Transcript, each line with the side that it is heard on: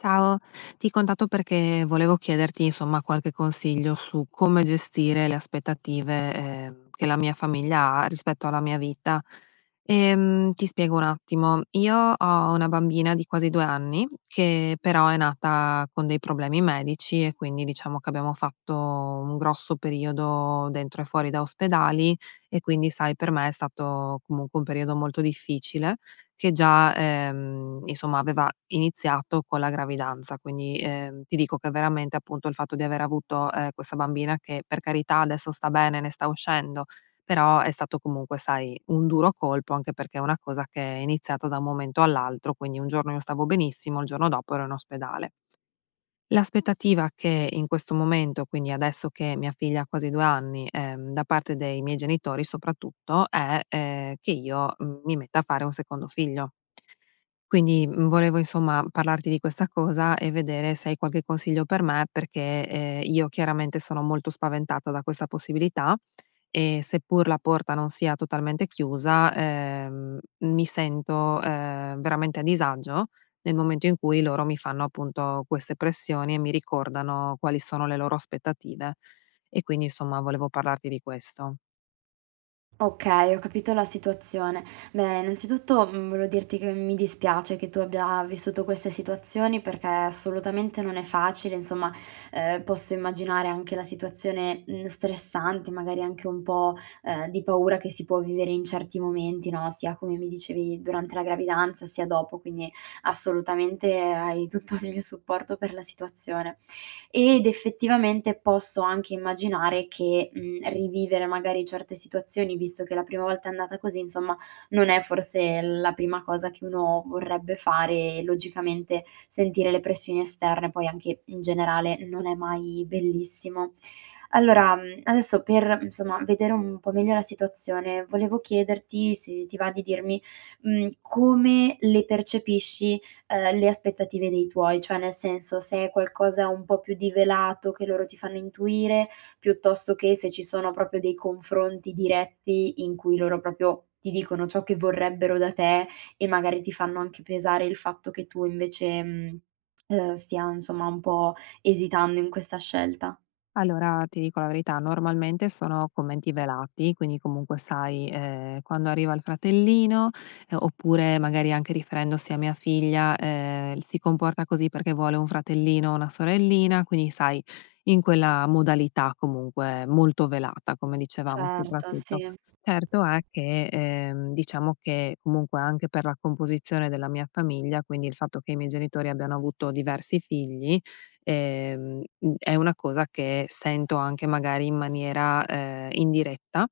left: Ciao, ti contatto perché volevo chiederti, insomma, qualche consiglio su come gestire le aspettative, che la mia famiglia ha rispetto alla mia vita. Ti spiego un attimo. Io ho una bambina di quasi 2 anni che però è nata con dei problemi medici e quindi diciamo che abbiamo fatto un grosso periodo dentro e fuori da ospedali e quindi sai, per me è stato comunque un periodo molto difficile che già, insomma aveva iniziato con la gravidanza. Quindi, ti dico che veramente appunto il fatto di aver avuto, questa bambina, che per carità adesso sta bene, ne sta uscendo, però è stato comunque, sai, un duro colpo, anche perché è una cosa che è iniziata da un momento all'altro: quindi un giorno io stavo benissimo, il giorno dopo ero in ospedale. L'aspettativa che in questo momento, quindi adesso che mia figlia ha quasi 2 anni, da parte dei miei genitori soprattutto è, che io, mi metta a fare un secondo figlio. Quindi, volevo insomma parlarti di questa cosa e vedere se hai qualche consiglio per me, perché, io chiaramente sono molto spaventata da questa possibilità e, seppur la porta non sia totalmente chiusa, mi sento, veramente a disagio nel momento in cui loro mi fanno appunto queste pressioni e mi ricordano quali sono le loro aspettative. E quindi insomma volevo parlarti di questo.
right: Okay, ho capito la situazione. Beh, innanzitutto, volevo dirti che mi dispiace che tu abbia vissuto queste situazioni perché assolutamente non è facile, insomma, posso immaginare anche la situazione, stressante, magari anche un po', di paura che si può vivere in certi momenti, no, sia come mi dicevi durante la gravidanza, sia dopo, quindi assolutamente hai tutto il mio supporto per la situazione ed effettivamente posso anche immaginare che, rivivere magari certe situazioni, visto che la prima volta è andata così, insomma, non è forse la prima cosa che uno vorrebbe fare e logicamente sentire le pressioni esterne poi anche in generale non è mai bellissimo. Allora, adesso per, insomma, vedere un po' meglio la situazione, volevo chiederti se ti va di dirmi, come le percepisci, le aspettative dei tuoi, cioè nel senso se è qualcosa un po' più di velato che loro ti fanno intuire, piuttosto che se ci sono proprio dei confronti diretti in cui loro proprio ti dicono ciò che vorrebbero da te e magari ti fanno anche pesare il fatto che tu invece, stia insomma un po' esitando in questa scelta.
left: Allora, ti dico la verità, normalmente sono commenti velati, quindi comunque sai, quando arriva il fratellino, oppure magari anche riferendosi a mia figlia, si comporta così perché vuole un fratellino o una sorellina, quindi sai, in quella modalità comunque molto velata, come dicevamo
right: Certo,
left: soprattutto.
right: sì.
left: Certo è che, diciamo che comunque anche per la composizione della mia famiglia, quindi il fatto che i miei genitori abbiano avuto diversi figli, è una cosa che sento anche magari in maniera, indiretta.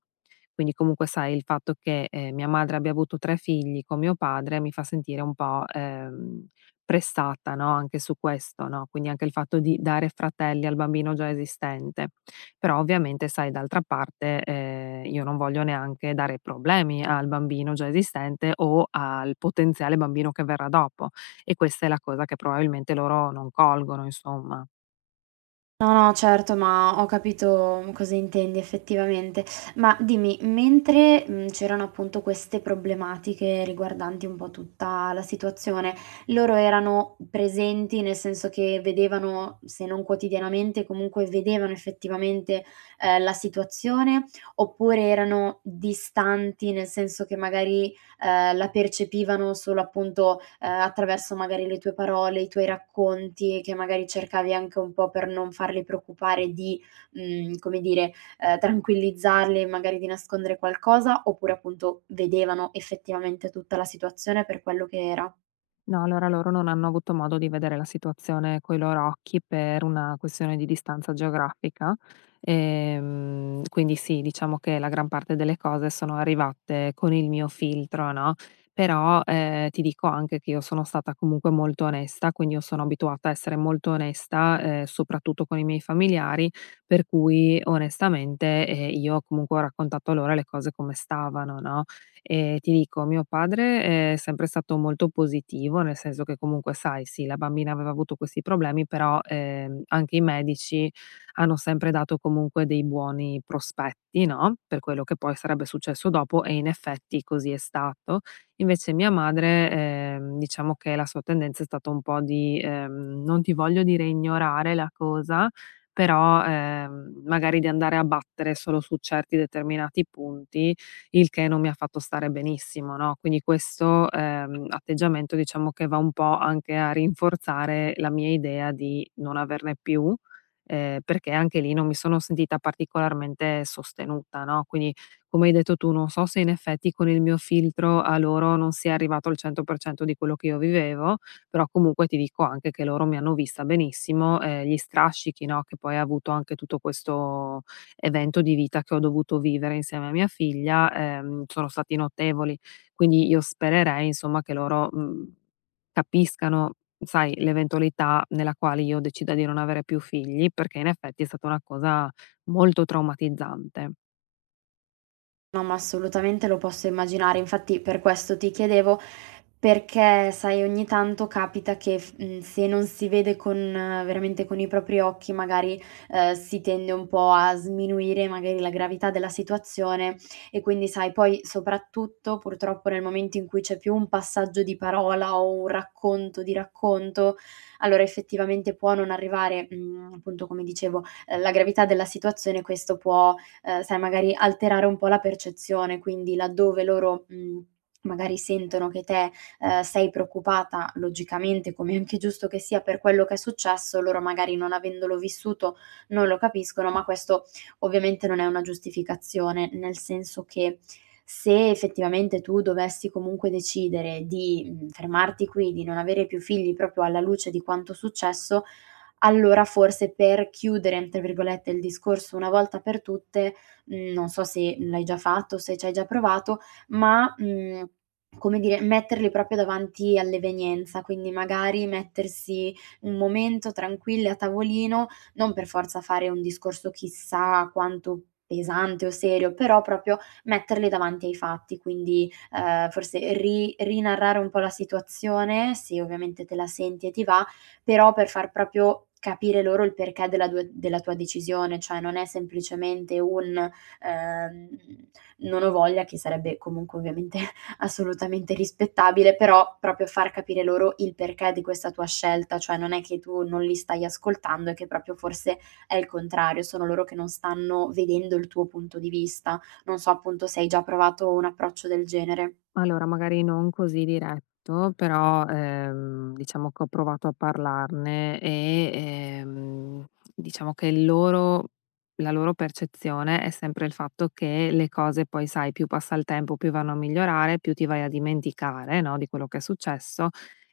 left: Quindi comunque sai il fatto che, mia madre abbia avuto 3 figli con mio padre mi fa sentire un po', pressata, no, anche su questo, no, quindi anche il fatto di dare fratelli al bambino già esistente. Però ovviamente sai, d'altra parte, io non voglio neanche dare problemi al bambino già esistente o al potenziale bambino che verrà dopo. E questa è la cosa che probabilmente loro non colgono, insomma.
right: No, no, certo, ma ho capito cosa intendi effettivamente. Ma dimmi, mentre, c'erano appunto queste problematiche riguardanti un po' tutta la situazione, loro erano presenti, nel senso che vedevano, se non quotidianamente, comunque vedevano effettivamente, la situazione, oppure erano distanti, nel senso che magari la percepivano solo appunto, attraverso magari le tue parole, i tuoi racconti, che magari cercavi anche un po' per non farli preoccupare di, come dire, tranquillizzarli, magari di nascondere qualcosa, oppure appunto vedevano effettivamente tutta la situazione per quello che era?
left: No, allora loro non hanno avuto modo di vedere la situazione coi loro occhi per una questione di distanza geografica. Quindi sì, diciamo che la gran parte delle cose sono arrivate con il mio filtro, no, però, ti dico anche che io sono stata comunque molto onesta, quindi io sono abituata a essere molto onesta, soprattutto con i miei familiari, per cui, onestamente, io comunque ho raccontato loro le cose come stavano, no? E ti dico, mio padre è sempre stato molto positivo, nel senso che comunque, sai, sì, la bambina aveva avuto questi problemi, però anche i medici hanno sempre dato comunque dei buoni prospetti, no? Per quello che poi sarebbe successo dopo, e in effetti così è stato. Invece mia madre, diciamo che la sua tendenza è stata un po' di, non ti voglio dire ignorare la cosa, però magari di andare a battere solo su certi determinati punti, il che non mi ha fatto stare benissimo, no, quindi questo, atteggiamento, diciamo che va un po' anche a rinforzare la mia idea di non averne più, perché anche lì non mi sono sentita particolarmente sostenuta, no, quindi, come hai detto tu, non so se in effetti con il mio filtro a loro non sia arrivato al 100% di quello che io vivevo, però comunque ti dico anche che loro mi hanno vista benissimo, gli strascichi, no, che poi ha avuto anche tutto questo evento di vita che ho dovuto vivere insieme a mia figlia, sono stati notevoli. Quindi io spererei insomma che loro, capiscano, sai, l'eventualità nella quale io decida di non avere più figli, perché in effetti è stata una cosa molto traumatizzante.
right: No, ma assolutamente lo posso immaginare. Infatti per questo ti chiedevo, perché sai ogni tanto capita che se non si vede con veramente con i propri occhi magari, si tende un po' a sminuire magari la gravità della situazione e quindi sai poi soprattutto purtroppo nel momento in cui c'è più un passaggio di parola o un racconto di racconto, allora effettivamente può non arrivare, appunto come dicevo, la gravità della situazione e questo può sai magari alterare un po' la percezione, quindi laddove loro, magari sentono che te, sei preoccupata, logicamente, come è anche giusto che sia, per quello che è successo, loro magari non avendolo vissuto non lo capiscono, ma questo ovviamente non è una giustificazione, nel senso che se effettivamente tu dovessi comunque decidere di, fermarti qui, di non avere più figli proprio alla luce di quanto è successo, allora forse per "chiudere" tra virgolette il discorso una volta per tutte, non so se l'hai già fatto, se ci hai già provato, ma, come dire, metterli proprio davanti all'evenienza, quindi magari mettersi un momento tranquilli a tavolino, non per forza fare un discorso chissà quanto pesante o serio, però proprio metterli davanti ai fatti, quindi, forse ri rinarrare un po' la situazione, se ovviamente te la senti e ti va, però per far proprio capire loro il perché della tua decisione, cioè non è semplicemente un, ehm, "non ho voglia", che sarebbe comunque ovviamente assolutamente rispettabile, però proprio far capire loro il perché di questa tua scelta, cioè non è che tu non li stai ascoltando, è che proprio forse è il contrario, sono loro che non stanno vedendo il tuo punto di vista. Non so appunto se hai già provato un approccio del genere.
left: Allora, magari non così diretto, però, diciamo che ho provato a parlarne e, diciamo che il loro la loro percezione è sempre il fatto che le cose poi, sai, più passa il tempo, più vanno a migliorare, più ti vai a dimenticare, no, di quello che è successo,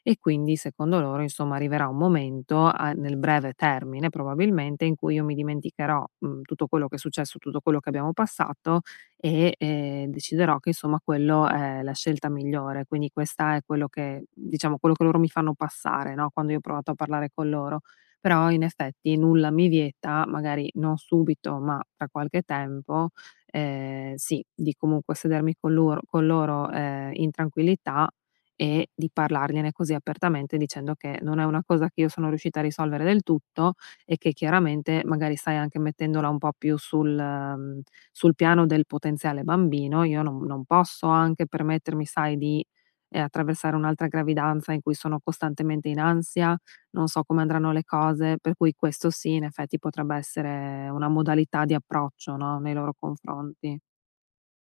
left: e quindi secondo loro, insomma, arriverà un momento a nel breve termine, probabilmente, in cui io mi dimenticherò, tutto quello che è successo, tutto quello che abbiamo passato e, deciderò che insomma quello è la scelta migliore. Quindi questa è quello che diciamo, quello che loro mi fanno passare, no, quando io ho provato a parlare con loro. Però in effetti nulla mi vieta, magari non subito, ma tra qualche tempo, sì, di comunque sedermi con loro, in tranquillità, e di parlargliene così apertamente, dicendo che non è una cosa che io sono riuscita a risolvere del tutto, e che chiaramente magari stai anche mettendola un po' più sul, sul piano del potenziale bambino. Io non posso anche permettermi, sai, di, attraversare un'altra gravidanza in cui sono costantemente in ansia, non so come andranno le cose, per cui questo sì, in effetti, potrebbe essere una modalità di approccio, no, nei loro confronti.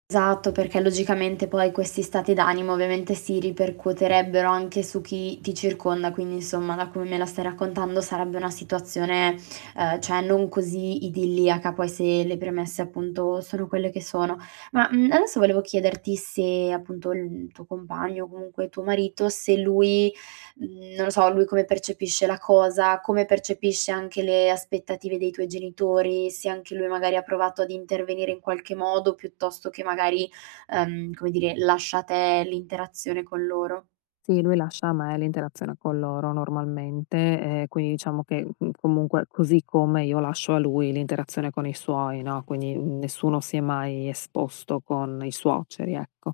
right: Esatto, perché logicamente poi questi stati d'animo ovviamente si ripercuoterebbero anche su chi ti circonda, quindi insomma da come me la stai raccontando sarebbe una situazione, cioè non così idilliaca, poi se le premesse appunto sono quelle che sono. Ma, adesso volevo chiederti se appunto il tuo compagno o comunque tuo marito, se lui, non lo so, lui come percepisce la cosa, come percepisce anche le aspettative dei tuoi genitori, se anche lui magari ha provato ad intervenire in qualche modo, piuttosto che magari, come dire, lascia a te l'interazione con loro.
left: Sì, lui lascia a me l'interazione con loro normalmente, quindi diciamo che, comunque, così come io lascio a lui l'interazione con i suoi, no, quindi nessuno si è mai esposto con i suoceri, ecco.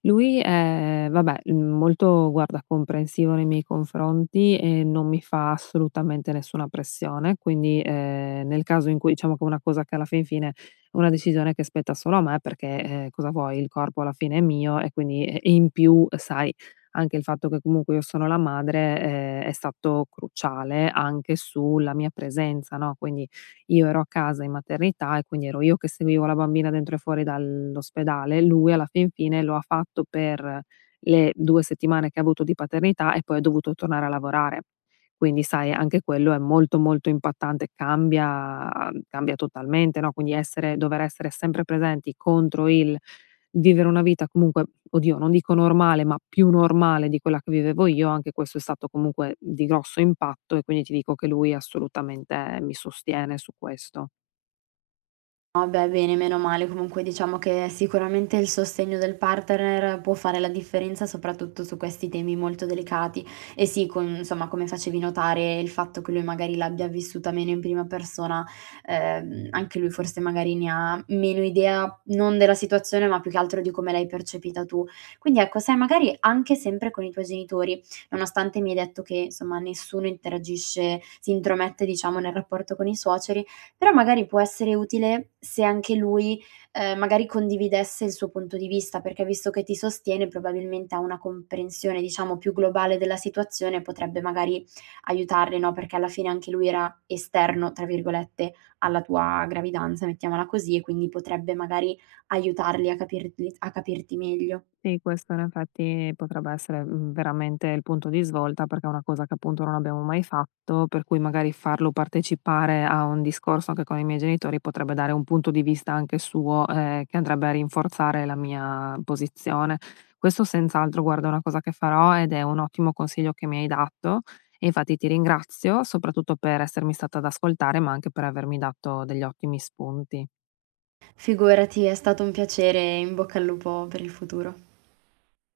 left: Lui è vabbè, molto, guarda, comprensivo nei miei confronti e non mi fa assolutamente nessuna pressione, quindi, nel caso, in cui diciamo che è una cosa che alla fin fine è una decisione che spetta solo a me, perché, cosa vuoi, il corpo alla fine è mio, e quindi e in più sai anche il fatto che comunque io sono la madre, è stato cruciale anche sulla mia presenza, no, quindi io ero a casa in maternità e quindi ero io che seguivo la bambina dentro e fuori dall'ospedale. Lui alla fin fine lo ha fatto per le 2 settimane che ha avuto di paternità e poi è dovuto tornare a lavorare. Quindi sai, anche quello è molto, molto impattante, cambia totalmente, no, quindi essere dover essere sempre presenti contro il vivere una vita comunque, oddio, non dico normale, ma più normale di quella che vivevo io, anche questo è stato comunque di grosso impatto, e quindi ti dico che lui assolutamente mi sostiene su questo.
right: No, beh, bene, meno male. Comunque diciamo che sicuramente il sostegno del partner può fare la differenza, soprattutto su questi temi molto delicati. E sì, con insomma, come facevi notare, il fatto che lui magari l'abbia vissuta meno in prima persona, anche lui forse magari ne ha meno idea, non della situazione, ma più che altro di come l'hai percepita tu. Quindi ecco, sai, magari anche sempre con i tuoi genitori, nonostante mi hai detto che insomma nessuno interagisce, si intromette, diciamo, nel rapporto con i suoceri però magari può essere utile se anche lui, magari condividesse il suo punto di vista, perché visto che ti sostiene probabilmente ha una comprensione, diciamo, più globale della situazione, potrebbe magari aiutarle, no, perché alla fine anche lui era "esterno" tra virgolette alla tua gravidanza, mettiamola così, e quindi potrebbe magari aiutarli a capirti meglio.
left: Sì, questo in effetti potrebbe essere, veramente il punto di svolta, perché è una cosa che appunto non abbiamo mai fatto, per cui magari farlo partecipare a un discorso anche con i miei genitori potrebbe dare un punto di vista anche suo, che andrebbe a rinforzare la mia posizione. Questo senz'altro, guarda, è una cosa che farò, ed è un ottimo consiglio che mi hai dato e infatti ti ringrazio, soprattutto per essermi stata ad ascoltare, ma anche per avermi dato degli ottimi spunti.
right: Figurati, è stato un piacere e in bocca al lupo per il futuro.